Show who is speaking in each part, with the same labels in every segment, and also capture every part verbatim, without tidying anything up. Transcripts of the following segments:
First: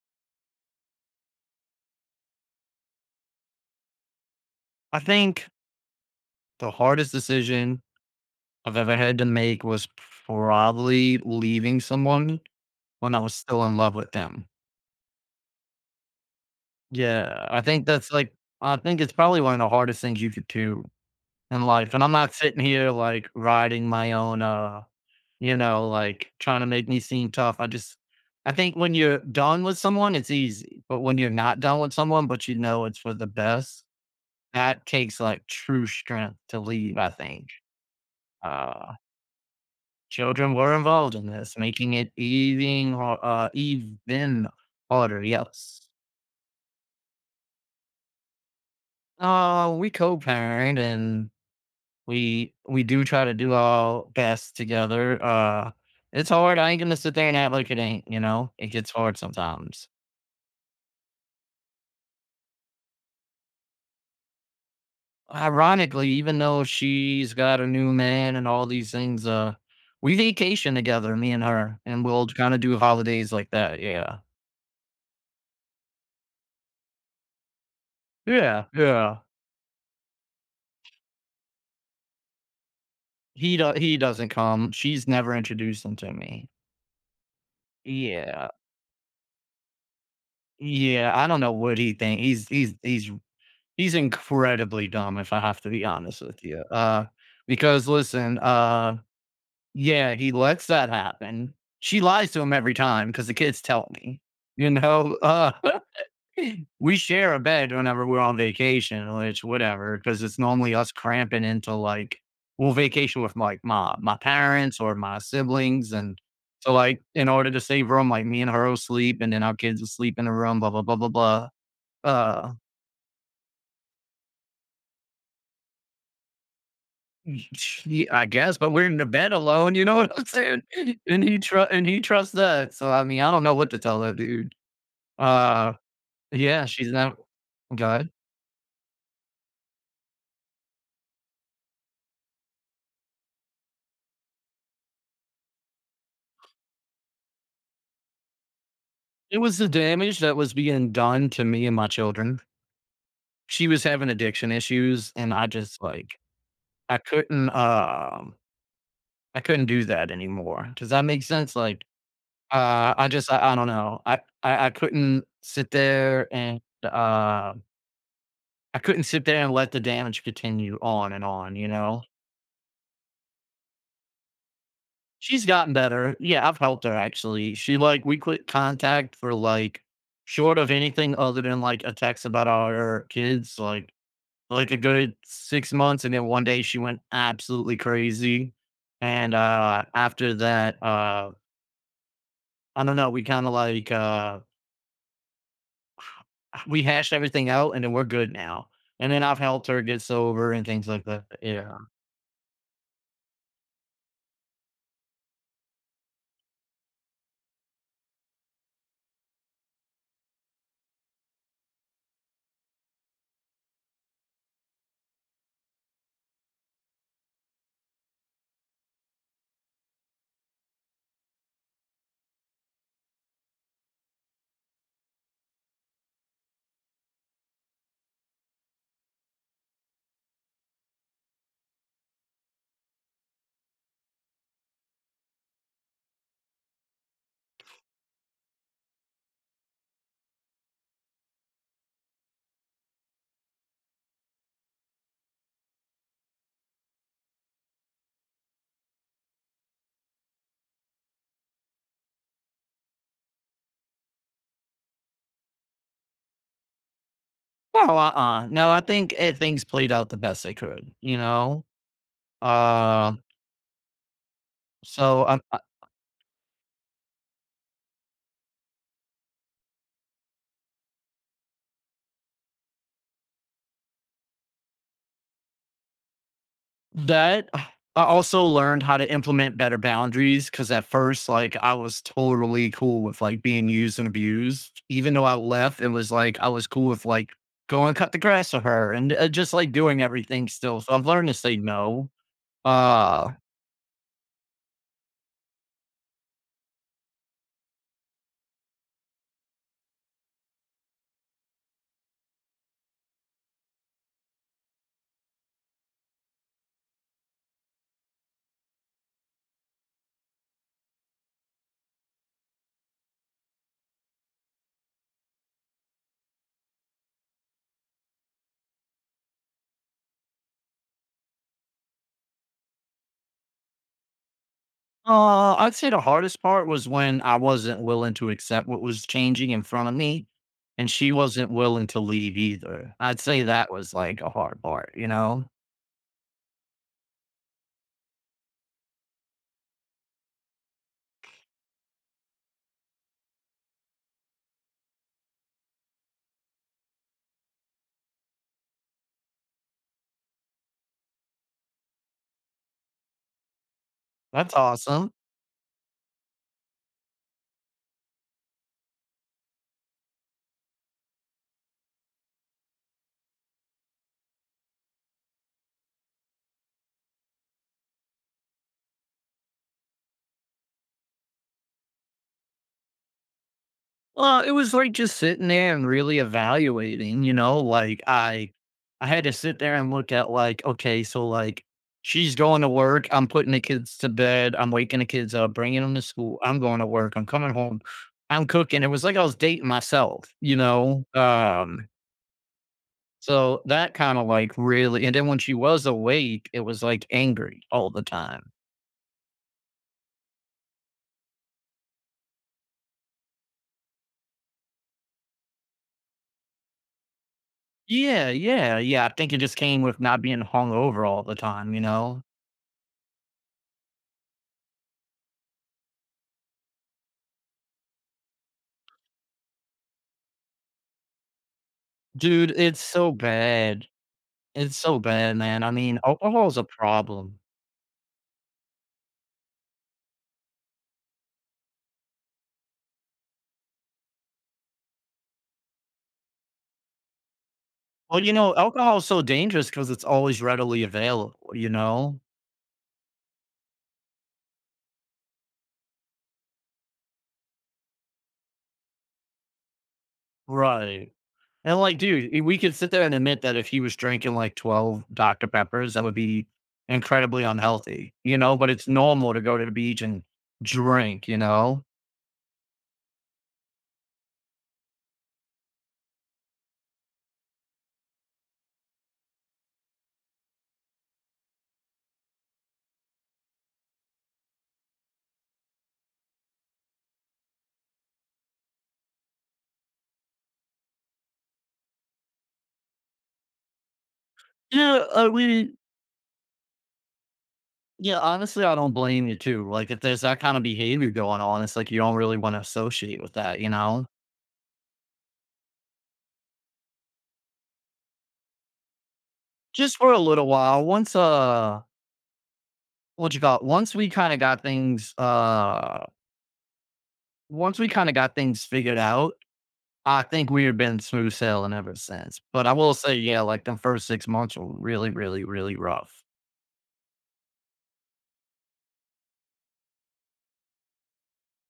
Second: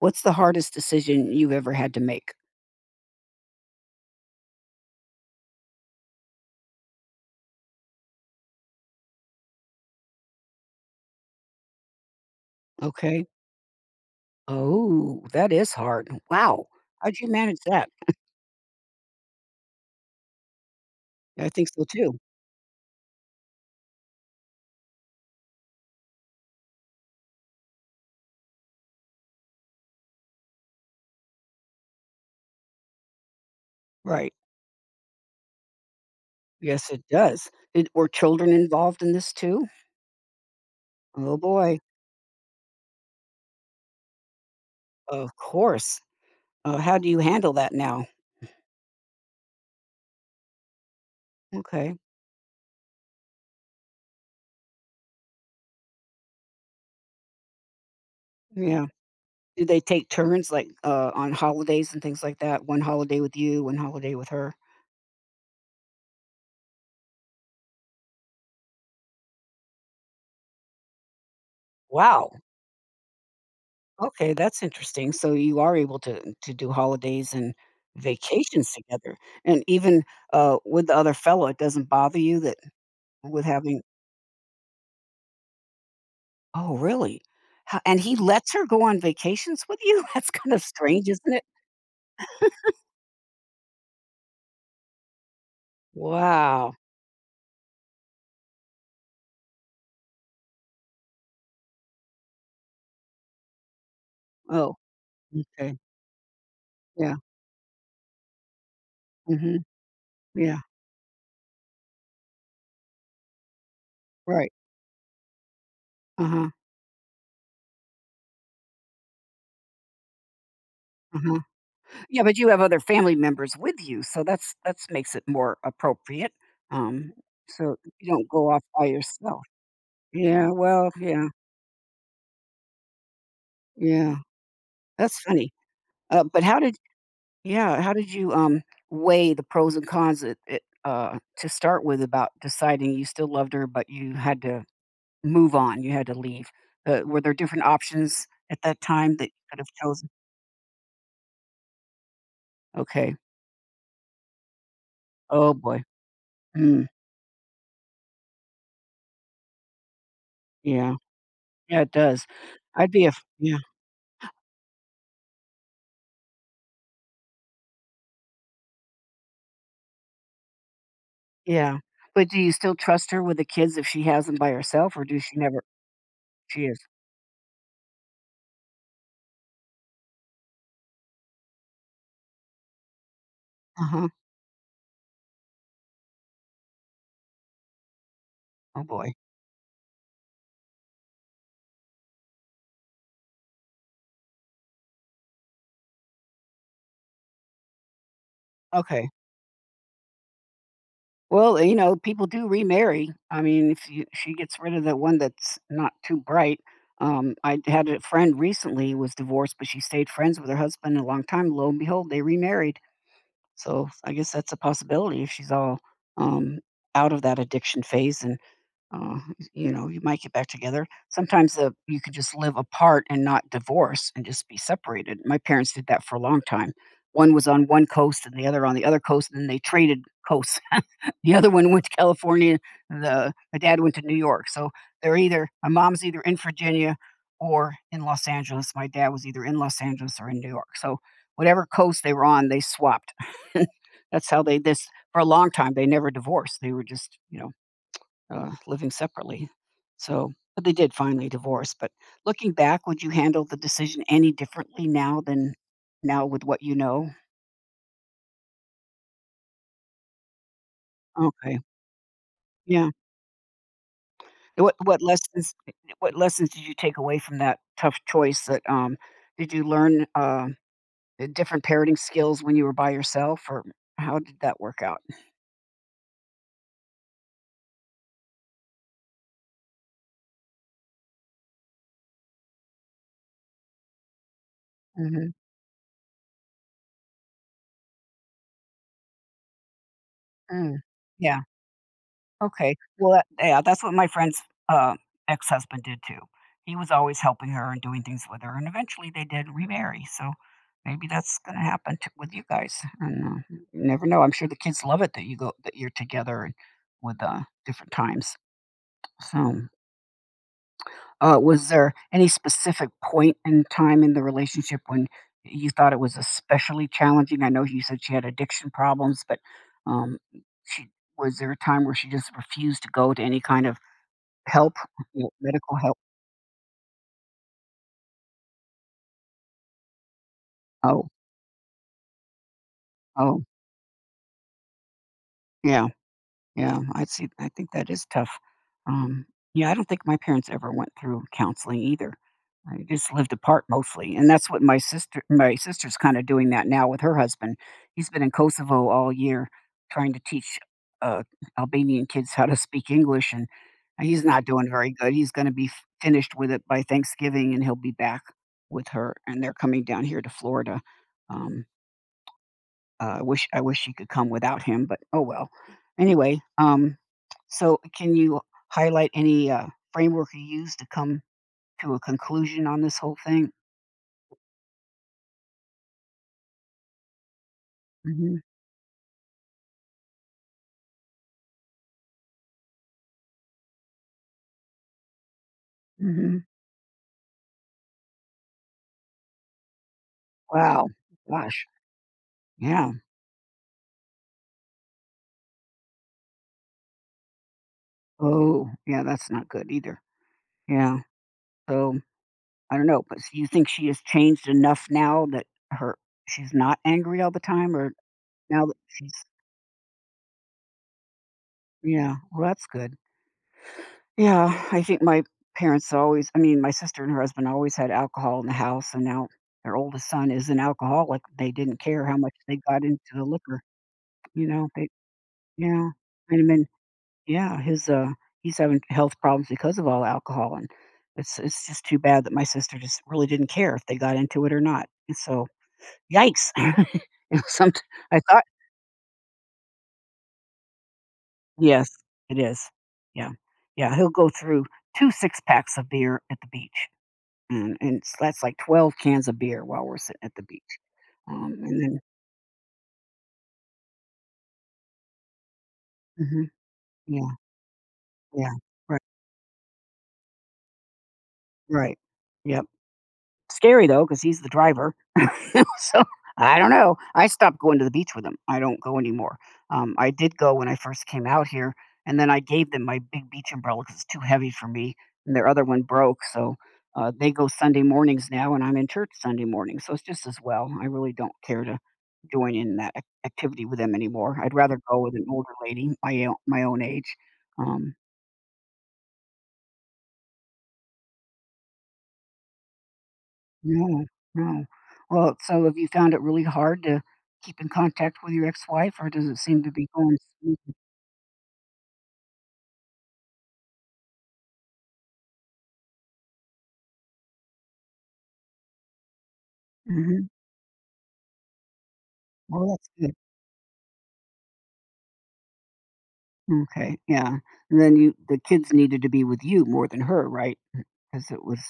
Speaker 1: What's the hardest decision you've ever had to make?
Speaker 2: I think the hardest decision I've ever had to make was probably leaving someone when I
Speaker 1: Okay.
Speaker 2: was still in love with them.
Speaker 1: Oh, that is hard. Wow. How'd you
Speaker 2: Yeah,
Speaker 1: manage
Speaker 2: I think
Speaker 1: that?
Speaker 2: that's like I think it's probably one of the hardest things you could do
Speaker 1: I
Speaker 2: in
Speaker 1: think so
Speaker 2: life. And I'm
Speaker 1: too.
Speaker 2: not sitting here like riding my own uh, you know, like trying to make me seem tough. I just I think when you're done with someone, it's easy. But when you're not done with someone, but you know it's for the best,
Speaker 1: Right.
Speaker 2: that takes like true strength to
Speaker 1: Yes,
Speaker 2: leave,
Speaker 1: it
Speaker 2: I think.
Speaker 1: does. Did were children
Speaker 2: Uh
Speaker 1: involved in this too?
Speaker 2: Children were involved in
Speaker 1: Oh
Speaker 2: this,
Speaker 1: boy.
Speaker 2: making it even har uh, even harder,
Speaker 1: Of
Speaker 2: yes.
Speaker 1: course. Uh, how do you handle that now?
Speaker 2: Uh, we co-parent and
Speaker 1: Okay.
Speaker 2: we we do try to do our best together, uh, it's hard, I ain't gonna sit there and act like it ain't, you know? It
Speaker 1: Yeah.
Speaker 2: gets hard
Speaker 1: Do they
Speaker 2: sometimes.
Speaker 1: take turns like uh, on holidays and things like that? One holiday with you, one holiday with her.
Speaker 2: Ironically, even though she's got a new man and all these things, uh, we vacation together, me and her, and we'll
Speaker 1: Wow.
Speaker 2: kinda do holidays like that, yeah.
Speaker 1: Okay, that's interesting. So you are able to to do holidays and
Speaker 2: Yeah,
Speaker 1: vacations together,
Speaker 2: yeah.
Speaker 1: and even uh, with the other fellow, it doesn't bother you that with
Speaker 2: He do
Speaker 1: having.
Speaker 2: he doesn't come. She's never introduced him to me.
Speaker 1: Oh, really? Ho- And he
Speaker 2: Yeah.
Speaker 1: lets her go on vacations with you? That's kind of strange,
Speaker 2: Yeah, I
Speaker 1: isn't
Speaker 2: don't
Speaker 1: it?
Speaker 2: know what he think he's he's he's he's incredibly dumb, if I have to be honest with you,
Speaker 1: Wow.
Speaker 2: uh, because listen, uh, yeah, he lets that happen. She lies to him every time. Because the kids tell me, you
Speaker 1: Oh,
Speaker 2: know, uh
Speaker 1: okay.
Speaker 2: We
Speaker 1: Yeah.
Speaker 2: share a bed whenever we're on vacation, which
Speaker 1: Hmm.
Speaker 2: whatever, because it's
Speaker 1: Yeah.
Speaker 2: normally us cramping into like We'll vacation with like my my
Speaker 1: Right.
Speaker 2: parents or my siblings, and
Speaker 1: Uh huh.
Speaker 2: so like in order to save room, like me and her will sleep, and then our kids will sleep in the room, blah blah blah blah
Speaker 1: Uh huh.
Speaker 2: blah.
Speaker 1: Yeah, but you
Speaker 2: Uh,
Speaker 1: have other family members with you, so that's that's makes it more appropriate. Um, so
Speaker 2: yeah,
Speaker 1: you
Speaker 2: I
Speaker 1: don't go
Speaker 2: guess,
Speaker 1: off
Speaker 2: but
Speaker 1: by
Speaker 2: we're in the bed
Speaker 1: yourself.
Speaker 2: alone. You know what I'm
Speaker 1: Yeah.
Speaker 2: saying?
Speaker 1: Well.
Speaker 2: And
Speaker 1: Yeah.
Speaker 2: he tr- and he trusts that. So I mean, I don't know what to tell
Speaker 1: Yeah.
Speaker 2: that dude.
Speaker 1: That's funny.
Speaker 2: Uh,
Speaker 1: Uh, but how
Speaker 2: yeah,
Speaker 1: did
Speaker 2: she's not
Speaker 1: yeah, how
Speaker 2: good.
Speaker 1: did you, um, weigh the pros and cons it it, uh, to start with about deciding you still loved her, but you had to move on, you had to leave? Uh, were there different options at that time that you
Speaker 2: It was
Speaker 1: could have
Speaker 2: the
Speaker 1: chosen?
Speaker 2: damage that was being done to me and my children.
Speaker 1: Okay.
Speaker 2: She was having addiction issues and I
Speaker 1: Oh, boy.
Speaker 2: just like
Speaker 1: Mm,
Speaker 2: I couldn't um I couldn't do that anymore. Does
Speaker 1: yeah.
Speaker 2: that make sense?
Speaker 1: Yeah,
Speaker 2: Like
Speaker 1: it does. I'd
Speaker 2: uh
Speaker 1: be
Speaker 2: I
Speaker 1: a f
Speaker 2: just I, I
Speaker 1: yeah,
Speaker 2: don't know. I, I I couldn't sit there and uh I couldn't sit there and let the damage continue on and on, you
Speaker 1: yeah.
Speaker 2: know.
Speaker 1: But do you still trust her with the kids if she has them by herself, or do she
Speaker 2: She's
Speaker 1: never,
Speaker 2: gotten better. Yeah, I've
Speaker 1: she is?
Speaker 2: helped her actually. She like We quit contact for like short of anything other than like a text about our kids, like
Speaker 1: Uh-huh.
Speaker 2: Like, a good six months, and then one day she went absolutely crazy,
Speaker 1: Oh, boy.
Speaker 2: and, uh, after that, uh, I don't know, we kinda, like, uh we hashed everything out, and then we're good now,
Speaker 1: Okay.
Speaker 2: and then I've helped her get sober and things like that,
Speaker 1: Well, you
Speaker 2: yeah.
Speaker 1: know, people do remarry. I mean, if you, she gets rid of the one that's not too bright. Um, I had a friend recently who was divorced, but she stayed friends with her husband a long time. Lo and behold, they remarried. So I guess that's a possibility if she's all um, out of that addiction phase and uh, you know, you might get back together. Sometimes the you could just live apart and not divorce and just be separated. My parents did that for a long time. One was on one coast and the other on the other coast, and then they traded coasts. The other one went to California. The My dad went to New York. So they're either my mom's either in Virginia or in Los Angeles. My dad was either in Los Angeles or in New York. So whatever coast they were on, they swapped. That's how they this for a long time. They never divorced. They were just you know uh, living separately. So, but they did finally divorce. But looking back, would you handle the decision any differently now than now with what you know?
Speaker 2: No, uh-uh, no, I think, eh, things played out the best they could, you
Speaker 1: Okay.
Speaker 2: know?
Speaker 1: Yeah.
Speaker 2: Uh,
Speaker 1: What what
Speaker 2: so, I
Speaker 1: lessons what lessons did you take away from that tough choice that um did you learn uh, different parenting skills when you were by yourself, or how did that work out?
Speaker 2: That I also learned how to implement better boundaries because at first, like, I was totally cool with like being used and abused. Even though
Speaker 1: Hmm.
Speaker 2: I left, it was like I was cool with like going cut the grass for her and uh, just like doing everything
Speaker 1: Mm.
Speaker 2: still. So I've learned to
Speaker 1: Yeah.
Speaker 2: say no.
Speaker 1: Okay. Well, that,
Speaker 2: Uh,
Speaker 1: yeah, that's what my friend's uh, ex husband did too. He was always helping her and doing things with her, and eventually they did remarry. So maybe that's going to happen to, with you guys. And uh, you never know. I'm sure the kids love it that you go that you're together and with uh, different times. So, uh, was there any specific point in time in the relationship when you thought it was especially challenging? I know you said she had addiction problems, but um, she was there a time where she just refused to go to any kind of Help, m
Speaker 2: uh,
Speaker 1: medical
Speaker 2: I'd say
Speaker 1: help?
Speaker 2: the hardest part was when I wasn't willing to accept what was changing in front of me, and
Speaker 1: Oh,
Speaker 2: she wasn't willing to leave either. I'd
Speaker 1: oh,
Speaker 2: say that was like a hard part. You know,
Speaker 1: yeah, yeah, I see. I think that is tough. Um, yeah, I don't think my parents ever went through counseling either. I just lived apart mostly, and that's what my sister my sister's kinda doing that now with her husband. He's been in Kosovo all year trying to teach, uh, Albanian kids how to speak English, and he's not
Speaker 2: that's
Speaker 1: doing very
Speaker 2: awesome.
Speaker 1: good. He's gonna be f finished with it by Thanksgiving, and he'll be back with her, and they're coming down here to Florida. Um Uh, I wish I wish she could come without him, but oh well. Anyway, um, so can you highlight any uh, framework you use to come to a conclusion on this whole thing?
Speaker 2: Well, it was like just sitting there and really evaluating, you know, like
Speaker 1: Hmm.
Speaker 2: I I had to sit there and look at like, okay, so like she's going to work, I'm putting the kids to bed, I'm waking the kids up, bringing them to
Speaker 1: Hmm.
Speaker 2: school, I'm going to work, I'm coming home, I'm cooking. It was like I was dating myself, you
Speaker 1: Wow,
Speaker 2: know.
Speaker 1: gosh,
Speaker 2: Um
Speaker 1: yeah.
Speaker 2: so that kind of like really and then when she was awake, it was like angry all the time.
Speaker 1: Oh, yeah, that's not good either. Yeah. So I don't know, but s- you think she has changed enough now that her she's not angry all the time. or
Speaker 2: Yeah,
Speaker 1: now that
Speaker 2: yeah, yeah. I
Speaker 1: she's
Speaker 2: think it just came with not being hung over all the time, you
Speaker 1: yeah.
Speaker 2: know.
Speaker 1: Well, that's good. Yeah, I think my parents always I mean, my sister and her husband always had alcohol in the house, and now their oldest son is an alcoholic. They didn't care how much
Speaker 2: Dude,
Speaker 1: they
Speaker 2: it's
Speaker 1: got into
Speaker 2: so
Speaker 1: the liquor,
Speaker 2: bad.
Speaker 1: you know,
Speaker 2: It's
Speaker 1: they
Speaker 2: so bad, man. I
Speaker 1: yeah,
Speaker 2: mean,
Speaker 1: and
Speaker 2: alcohol
Speaker 1: I
Speaker 2: is a
Speaker 1: mean,
Speaker 2: problem.
Speaker 1: yeah, his, uh he's having health problems because of all alcohol, and it's it's just too bad that my sister just really didn't care if they got into it or not, and so yikes. It was somet I
Speaker 2: Well, you
Speaker 1: thought.
Speaker 2: know, alcohol is so dangerous because it's always readily available, you
Speaker 1: Yes,
Speaker 2: know?
Speaker 1: it is. Yeah. Yeah, he'll go through two six-packs of beer at the beach. And and s that's like twelve cans of beer while we're sitting at the beach,
Speaker 2: Right.
Speaker 1: um,
Speaker 2: And,
Speaker 1: and
Speaker 2: like,
Speaker 1: then.
Speaker 2: dude, I we could sit there and admit that if he was drinking, like, twelve Doctor Peppers, that would be
Speaker 1: Mhm. Yeah,
Speaker 2: incredibly unhealthy, you
Speaker 1: yeah.
Speaker 2: know? But it's
Speaker 1: Right,
Speaker 2: normal to go to the beach and drink, you know?
Speaker 1: right. Yep. Scary though, because he's the driver. So, I don't know. I stopped going to the beach with him. I don't go anymore. Um, I did go when I first came out here, and then I gave them my big beach umbrella because it's too heavy for me, and their other one broke, so, uh, they go Sunday mornings now, and I'm in church Sunday morning, so it's just as well. I really don't care to join in that ac activity with them anymore. I'd rather go
Speaker 2: Yeah,
Speaker 1: with an
Speaker 2: I
Speaker 1: older
Speaker 2: mean
Speaker 1: lady my o my own age. Um
Speaker 2: yeah, honestly, I don't blame you too. Like, if there's that kind of behavior going on, it's like you don't really wanna associate with that, you
Speaker 1: No,
Speaker 2: know?
Speaker 1: no. Well, so have you found it really hard to keep in contact with your ex-wife, or does it seem to be
Speaker 2: Just for
Speaker 1: going
Speaker 2: a little
Speaker 1: smoothly?
Speaker 2: while, once, uh what you got? Once we kinda got things, uh once we kinda got things figured out, I
Speaker 1: Mhm.
Speaker 2: think we have been smooth sailing ever since. But
Speaker 1: Well,
Speaker 2: I
Speaker 1: that's
Speaker 2: will
Speaker 1: good.
Speaker 2: say, yeah, like, the first six months were really, really, really rough.
Speaker 1: Okay, yeah. And then you the kids needed to be with you more than her, right? Because it was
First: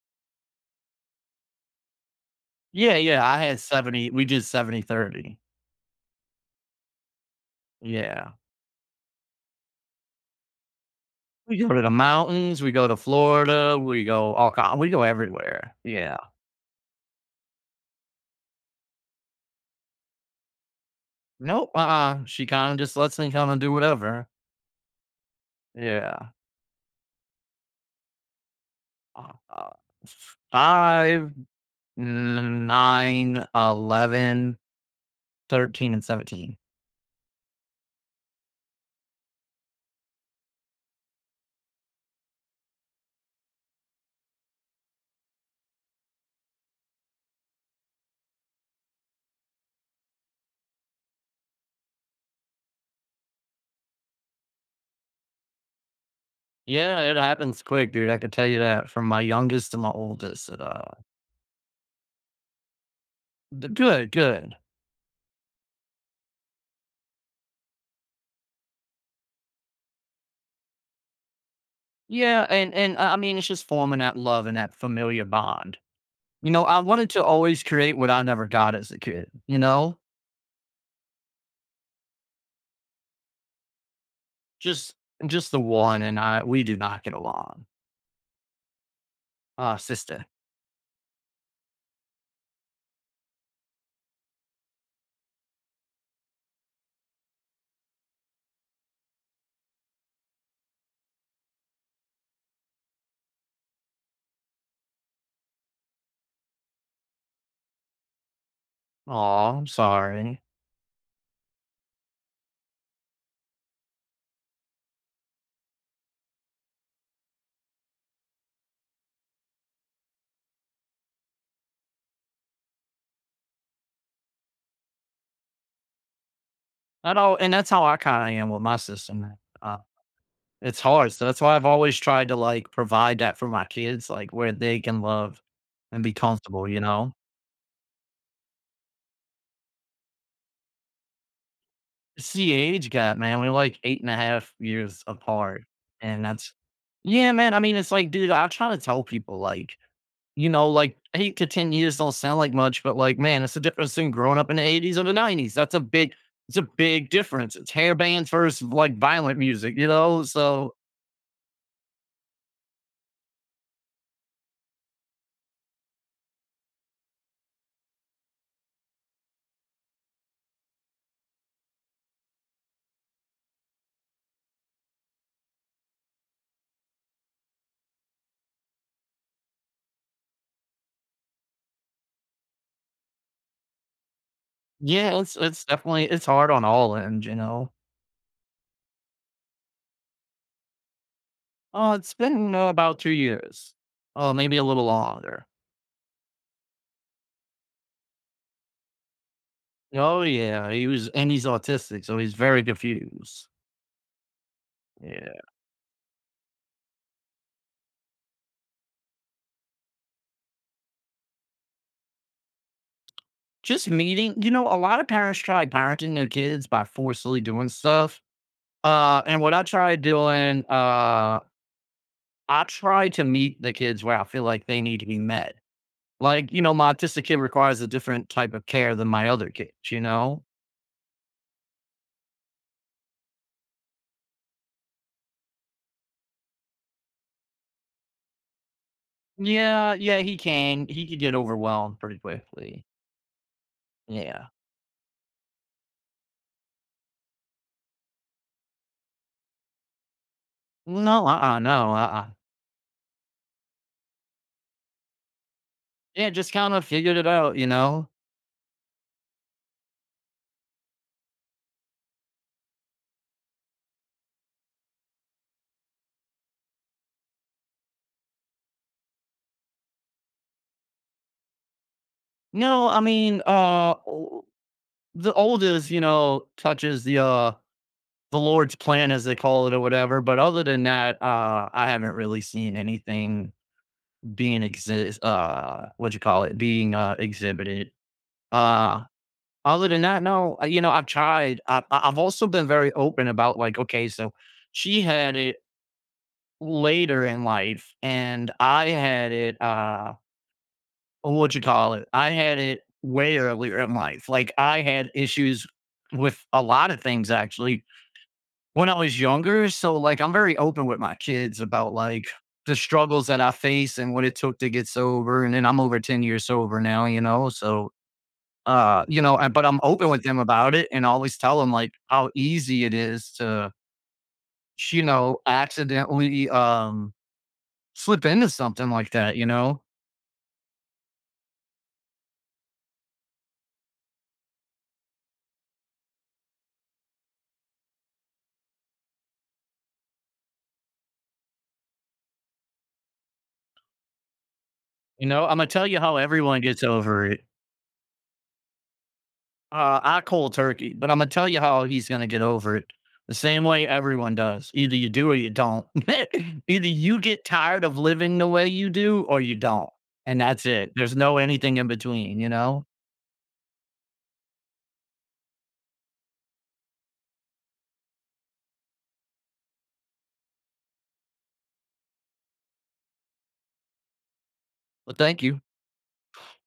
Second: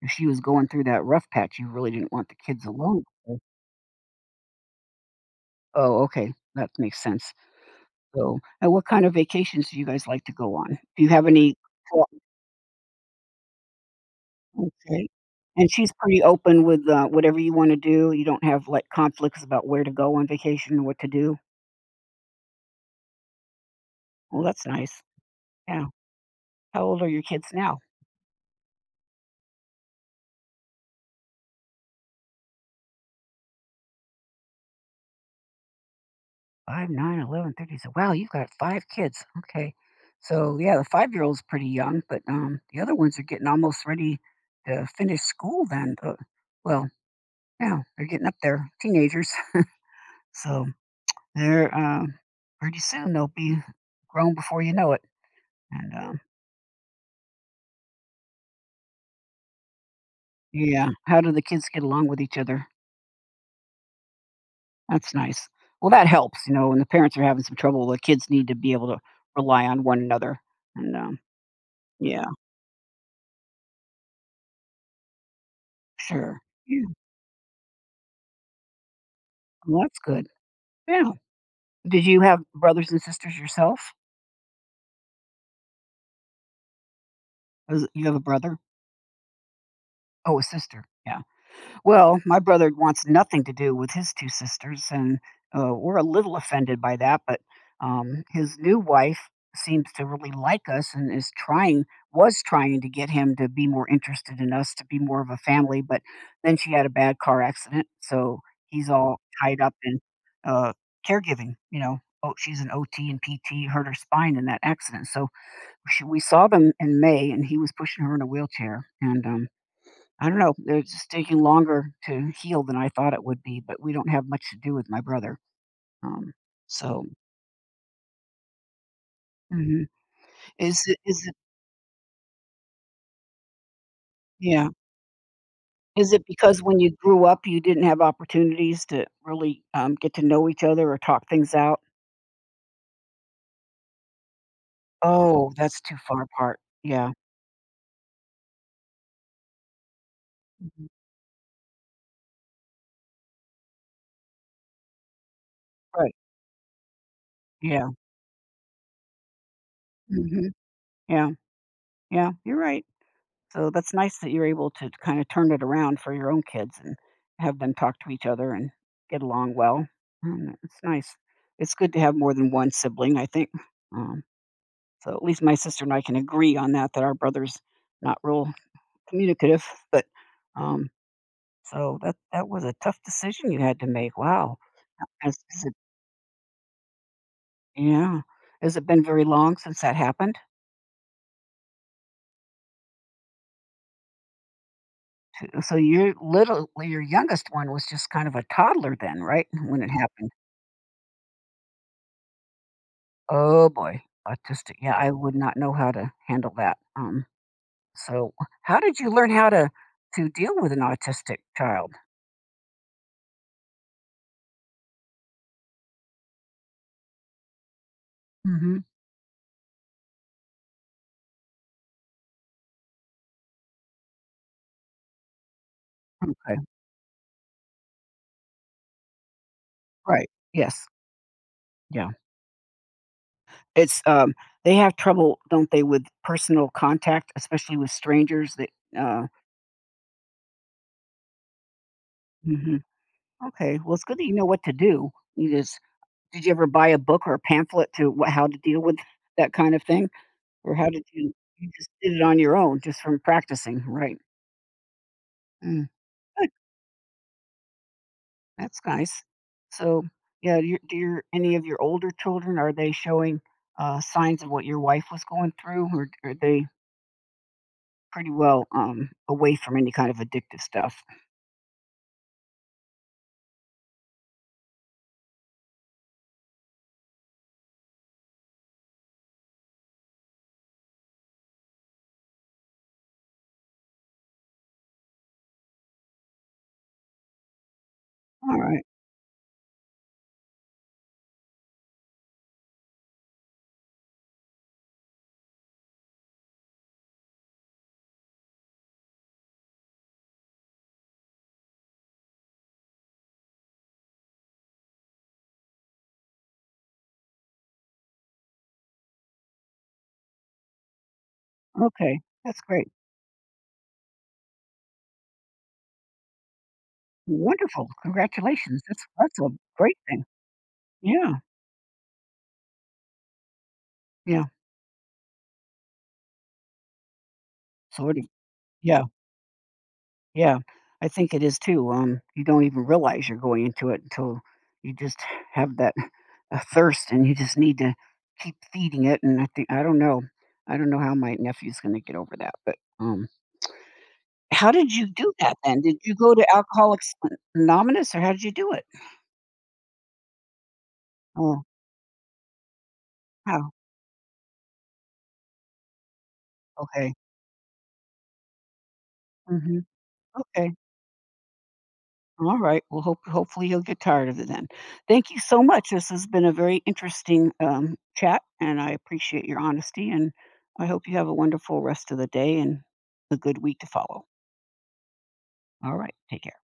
Speaker 1: if she was going through that rough patch, you really didn't want the kids
Speaker 2: Yeah,
Speaker 1: alone.
Speaker 2: yeah,
Speaker 1: Oh,
Speaker 2: I had seventy we did seventy thirty.
Speaker 1: oh, okay, that makes sense.
Speaker 2: Yeah.
Speaker 1: So, and what kind of vacations do you guys like to go on? Do you have any?
Speaker 2: We go to the mountains, we go to Florida, we go all kind. we go
Speaker 1: Okay. And
Speaker 2: everywhere.
Speaker 1: she's
Speaker 2: Yeah.
Speaker 1: pretty open with, uh, whatever you wanna do? You don't have, like, conflicts about where to go on vacation or what to do?
Speaker 2: Nope, uh-uh, she kinda just lets me kinda do whatever.
Speaker 1: Well, that's nice. Yeah.
Speaker 2: Yeah.
Speaker 1: How old are your kids now?
Speaker 2: Uh, uh, five, nine, eleven. thirteen and seventeen.
Speaker 1: five, nine, eleven, thirty. So wow, you've got five kids. Okay. So, yeah, the five-year-old's pretty young, but, um, the other ones are getting almost ready to finish school then, uh well, yeah, they're getting up there, teenagers. So they're, um pretty soon they'll be grown before you know it, and, um
Speaker 2: Yeah, it happens quick, dude. I can tell you that from my youngest to my oldest. And, uh,
Speaker 1: yeah. How do the kids get along with each other?
Speaker 2: th- good, good.
Speaker 1: That's nice. Well, that helps, you know, when the parents are having some trouble, the kids need to be able to rely on one another. And, um, yeah,
Speaker 2: Yeah, and and I I mean, it's just forming that love and that familiar bond.
Speaker 1: sure.
Speaker 2: You know, I
Speaker 1: Yeah,
Speaker 2: wanted to always create what I never got as a kid. You
Speaker 1: well, that's
Speaker 2: know,
Speaker 1: good. Yeah. Did you have brothers and sisters yourself?
Speaker 2: just just the one, and I we do not get along.
Speaker 1: Was You have a brother?
Speaker 2: Ah, sister.
Speaker 1: Oh, a sister. Yeah. Well, my brother wants nothing to do with his two sisters, and uh, we're a little offended by that. But um, his new wife seems to really like us and is trying, was trying to get him to be more interested in us, to be more of a family. But then she had a bad car accident, so he's all
Speaker 2: Oh,
Speaker 1: tied
Speaker 2: I'm
Speaker 1: up in
Speaker 2: sorry.
Speaker 1: uh, caregiving. You know, oh, she's an O T and P T, hurt her spine in that accident. So she, we saw them in May, and he was pushing her in a wheelchair, and um, I don't know, it's just taking longer to heal than I thought it would be, but we don't have much to do with my brother, um, so.
Speaker 2: I don't, and that's how I kind of am with my sister, man.
Speaker 1: Mhm. Is
Speaker 2: It's
Speaker 1: it
Speaker 2: hard, so
Speaker 1: is it
Speaker 2: that's why I've always tried to, like, provide that for my kids, like, where
Speaker 1: yeah.
Speaker 2: they can love and be
Speaker 1: Is it because
Speaker 2: comfortable,
Speaker 1: when
Speaker 2: you
Speaker 1: you
Speaker 2: know?
Speaker 1: grew up, you didn't have opportunities to really, um, get to know each other or talk things out?
Speaker 2: It's the age gap, man, we're, like, eight and a half years
Speaker 1: Oh,
Speaker 2: apart,
Speaker 1: that's too far
Speaker 2: and that's
Speaker 1: apart. Yeah.
Speaker 2: yeah, man, I mean, it's like, dude, I try to tell people, like, you know,
Speaker 1: Mhm.
Speaker 2: like, eight to ten years don't sound like much, but, like, man, it's the difference in growing up in the eighties or the nineties, that's a big
Speaker 1: Right.
Speaker 2: it's a big difference, it's
Speaker 1: Yeah.
Speaker 2: hair bands versus, like, violent music, you know?
Speaker 1: Mhm.
Speaker 2: So,
Speaker 1: Yeah. Yeah. You're right. So that's nice that you're able to kind of turn it around for your own kids and have them talk to each other and get along well. Um, it's nice. It's good to have more than one sibling, I think. Um, so at least my sister and I can agree on that that our brother's not real communicative, but um, so that that was a tough decision you had to make. Wow.
Speaker 2: yeah, it's
Speaker 1: Has, has
Speaker 2: it's
Speaker 1: it,
Speaker 2: definitely it's hard on all ends, you know?
Speaker 1: yeah. Has it been very long since that happened?
Speaker 2: Oh, it's been uh, about two years. Oh, maybe a little longer.
Speaker 1: So your little, your youngest one was just kind of a toddler then, right? When it
Speaker 2: Oh,
Speaker 1: happened.
Speaker 2: yeah, he was and he's autistic, so he's very confused.
Speaker 1: Oh boy, autistic. Yeah, I would
Speaker 2: Yeah.
Speaker 1: not know how to handle that. Um, so how did you learn how to to deal with an autistic child?
Speaker 2: Just meeting you know, a lot of parents try parenting their kids by forcefully doing stuff,
Speaker 1: Hmm.
Speaker 2: uh, and what I try doing, uh, I try to meet the kids where I feel like they need to be met. Like,
Speaker 1: Okay,
Speaker 2: you know, my autistic kid requires a different type of care than my other kids, you
Speaker 1: right.
Speaker 2: know?
Speaker 1: Yes. Yeah. It's um they have trouble, don't they, with personal contact, especially with strangers that uh
Speaker 2: Yeah, yeah, he can. He could get overwhelmed pretty
Speaker 1: hmm.
Speaker 2: quickly.
Speaker 1: Okay, well it's good that you know
Speaker 2: Yeah.
Speaker 1: what to do. You just Did you ever buy a book or a pamphlet to what, how to deal with that kind of thing? Or how did
Speaker 2: No,
Speaker 1: you
Speaker 2: uh-uh,
Speaker 1: You just
Speaker 2: no,
Speaker 1: did it
Speaker 2: uh-uh.
Speaker 1: on your own just from practicing, right? Mm.
Speaker 2: Yeah, just kind of figured it out, you know?
Speaker 1: That's nice. So, yeah, your, do your any of your older children, are they showing uh, signs of what your wife was going through, or are they pretty well um, away from any kind of addictive stuff?
Speaker 2: No, I mean, uh, o- the oldest, you know, touches the, uh, the Lord's plan, as they call it, or whatever. But other than that, uh, I haven't really seen anything being exist. Uh, what you call it? Being uh, exhibited.
Speaker 1: All right.
Speaker 2: Uh, Other than that, no. uh, You know, I've tried. I, I- I've also been very open about like, okay, so she had it later in life, and I had it. Uh, Oh, what you call it, I had it way earlier in life. Like I had issues with a lot of things actually when I was younger. So like I'm very open with my kids about
Speaker 1: Okay,
Speaker 2: like
Speaker 1: that's
Speaker 2: the
Speaker 1: great.
Speaker 2: struggles that I face and what it took to get sober. And then I'm over ten years sober now, you know.
Speaker 1: Wonderful.
Speaker 2: So
Speaker 1: Congratulations.
Speaker 2: uh,
Speaker 1: That's
Speaker 2: you know,
Speaker 1: that's a
Speaker 2: and- but I'm
Speaker 1: great
Speaker 2: open with
Speaker 1: thing.
Speaker 2: them about it and
Speaker 1: Yeah.
Speaker 2: always tell them like how easy it is to,
Speaker 1: Yeah.
Speaker 2: you know, accidentally um
Speaker 1: Sort of.
Speaker 2: slip into something
Speaker 1: Yeah.
Speaker 2: like that, you know.
Speaker 1: Yeah, I think it is too. Um, you don't even realize you're going into it until you just have that a thirst, and you just need to keep feeding it. And I think I don't know, I don't know how my nephew's going to get over that. But um, how did you
Speaker 2: You
Speaker 1: do
Speaker 2: know, I'm
Speaker 1: that
Speaker 2: gonna
Speaker 1: then?
Speaker 2: tell
Speaker 1: Did
Speaker 2: you
Speaker 1: you
Speaker 2: how
Speaker 1: go to
Speaker 2: everyone gets
Speaker 1: Alcoholics
Speaker 2: over it.
Speaker 1: Anonymous, or how did you do it?
Speaker 2: Uh, I cold turkey, but I'm gonna tell you
Speaker 1: Oh,
Speaker 2: how he's gonna get over it. The same
Speaker 1: how?
Speaker 2: way everyone does. Either you do or you don't. Either
Speaker 1: Okay.
Speaker 2: you get tired of living the way you do or you
Speaker 1: Hmm.
Speaker 2: don't. And that's
Speaker 1: Okay.
Speaker 2: it. There's no anything in between, you
Speaker 1: All right.
Speaker 2: know?
Speaker 1: Well, hope hopefully he'll get tired of it then. Thank you so much. This has been a very interesting um, chat, and I appreciate your honesty. And I hope you have a wonderful rest of the day and a good week to follow.
Speaker 2: But thank you.
Speaker 1: All right. Take care.